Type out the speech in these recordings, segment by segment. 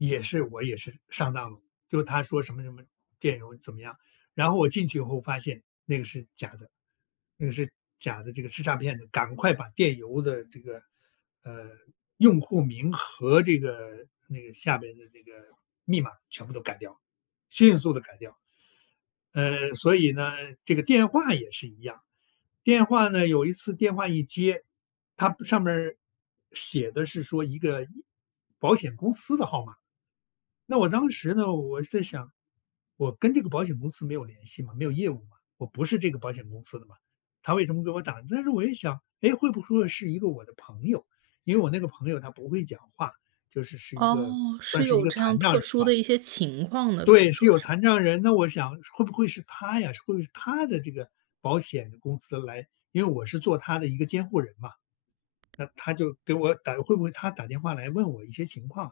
也是我也是，上当了，就他说什么什么，电邮怎么样。然后我进去以后发现那个是假的那个是假的，这个是诈骗的，赶快把电邮的这个，呃，用户名和这个那个下面的那个密码全部都改掉，迅速地改掉。嗯，所以呢，这个电话也是一样。电话呢，有一次电话一接，它上面儿，写的是说一个一保险公司的号码。那我当时呢，我在想：“我跟这个保险公司没有联系嘛，没有业务，我不是这个保险公司的嘛，它为什么给我打？“但是我一想“哎，会不会是一个我的朋友”，因为我那个朋友他不会讲话，就是是一个哦，算是是一有个这样残障特人殊的吧。一些情况呢，可以对，是说有是。残障人，那我想会不会是他呀？会不会是他的这个保险公司来因为我是做他的一个监护人嘛。那它就给我打会不会它打电话来问我一些情况。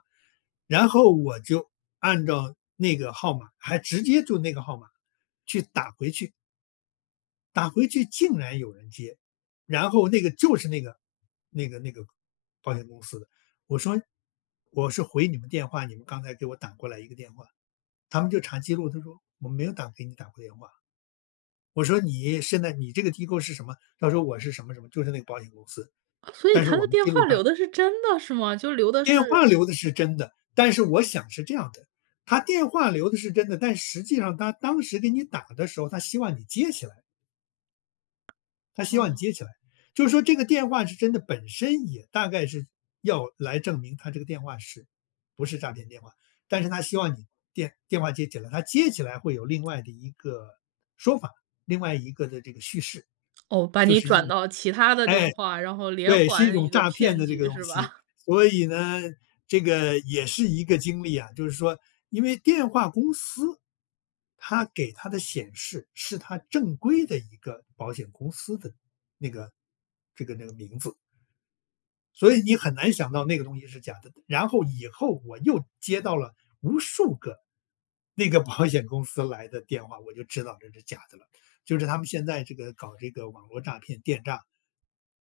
然后我就按照那个号码，还直接就那个号码，去打回去。打回去竟然有人接，然后那个就是那个那个那个保险公司的，我说：“我是回你们电话，你们刚才给我打过来一个电话。”它们就查记录，它说：”我没有打给你打过电话。“我说：“你现在你这个机构是什么？”它说“我是什么什么“，就是那个保险公司，所以“但是他我的们电记话录上”留的是真的是吗？就留的电话是留的是真的，但是我想是这样的，它电话留的是真的，但实际上它当时给你打的时候，它希望你接起来它希望你哦。接起来，就是说这个电话是真的本身也大概是，要来证明它这个电话是不是诈骗电话，但是它希望你电电话接起来，它接起来会有另外的一个说法，另外一个的这个叙事。就是一哦，把你转到其他的电哎，话，然后连对，是一环种一个诈骗骗的这个局东是西。吧？所以呢，这个也是一个经历啊，就是说因为电话公司它给它的显示是它正规的一个保险公司的那个这个那名字。所以你很难想到那个东西是假的，然后以后我又接到了无数个那个保险公司来的电话，我就知道这是假的了，就是他们现在这个搞这个网络诈骗电诈，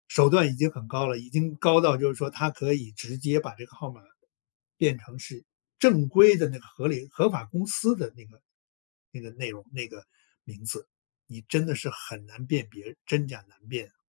手段已经很高了，已经高到就是说它可以直接把这个号码，变成是正规的那个合理合法公司的那个那个内容、那个名字。你真的是很难辨别，真假难辨。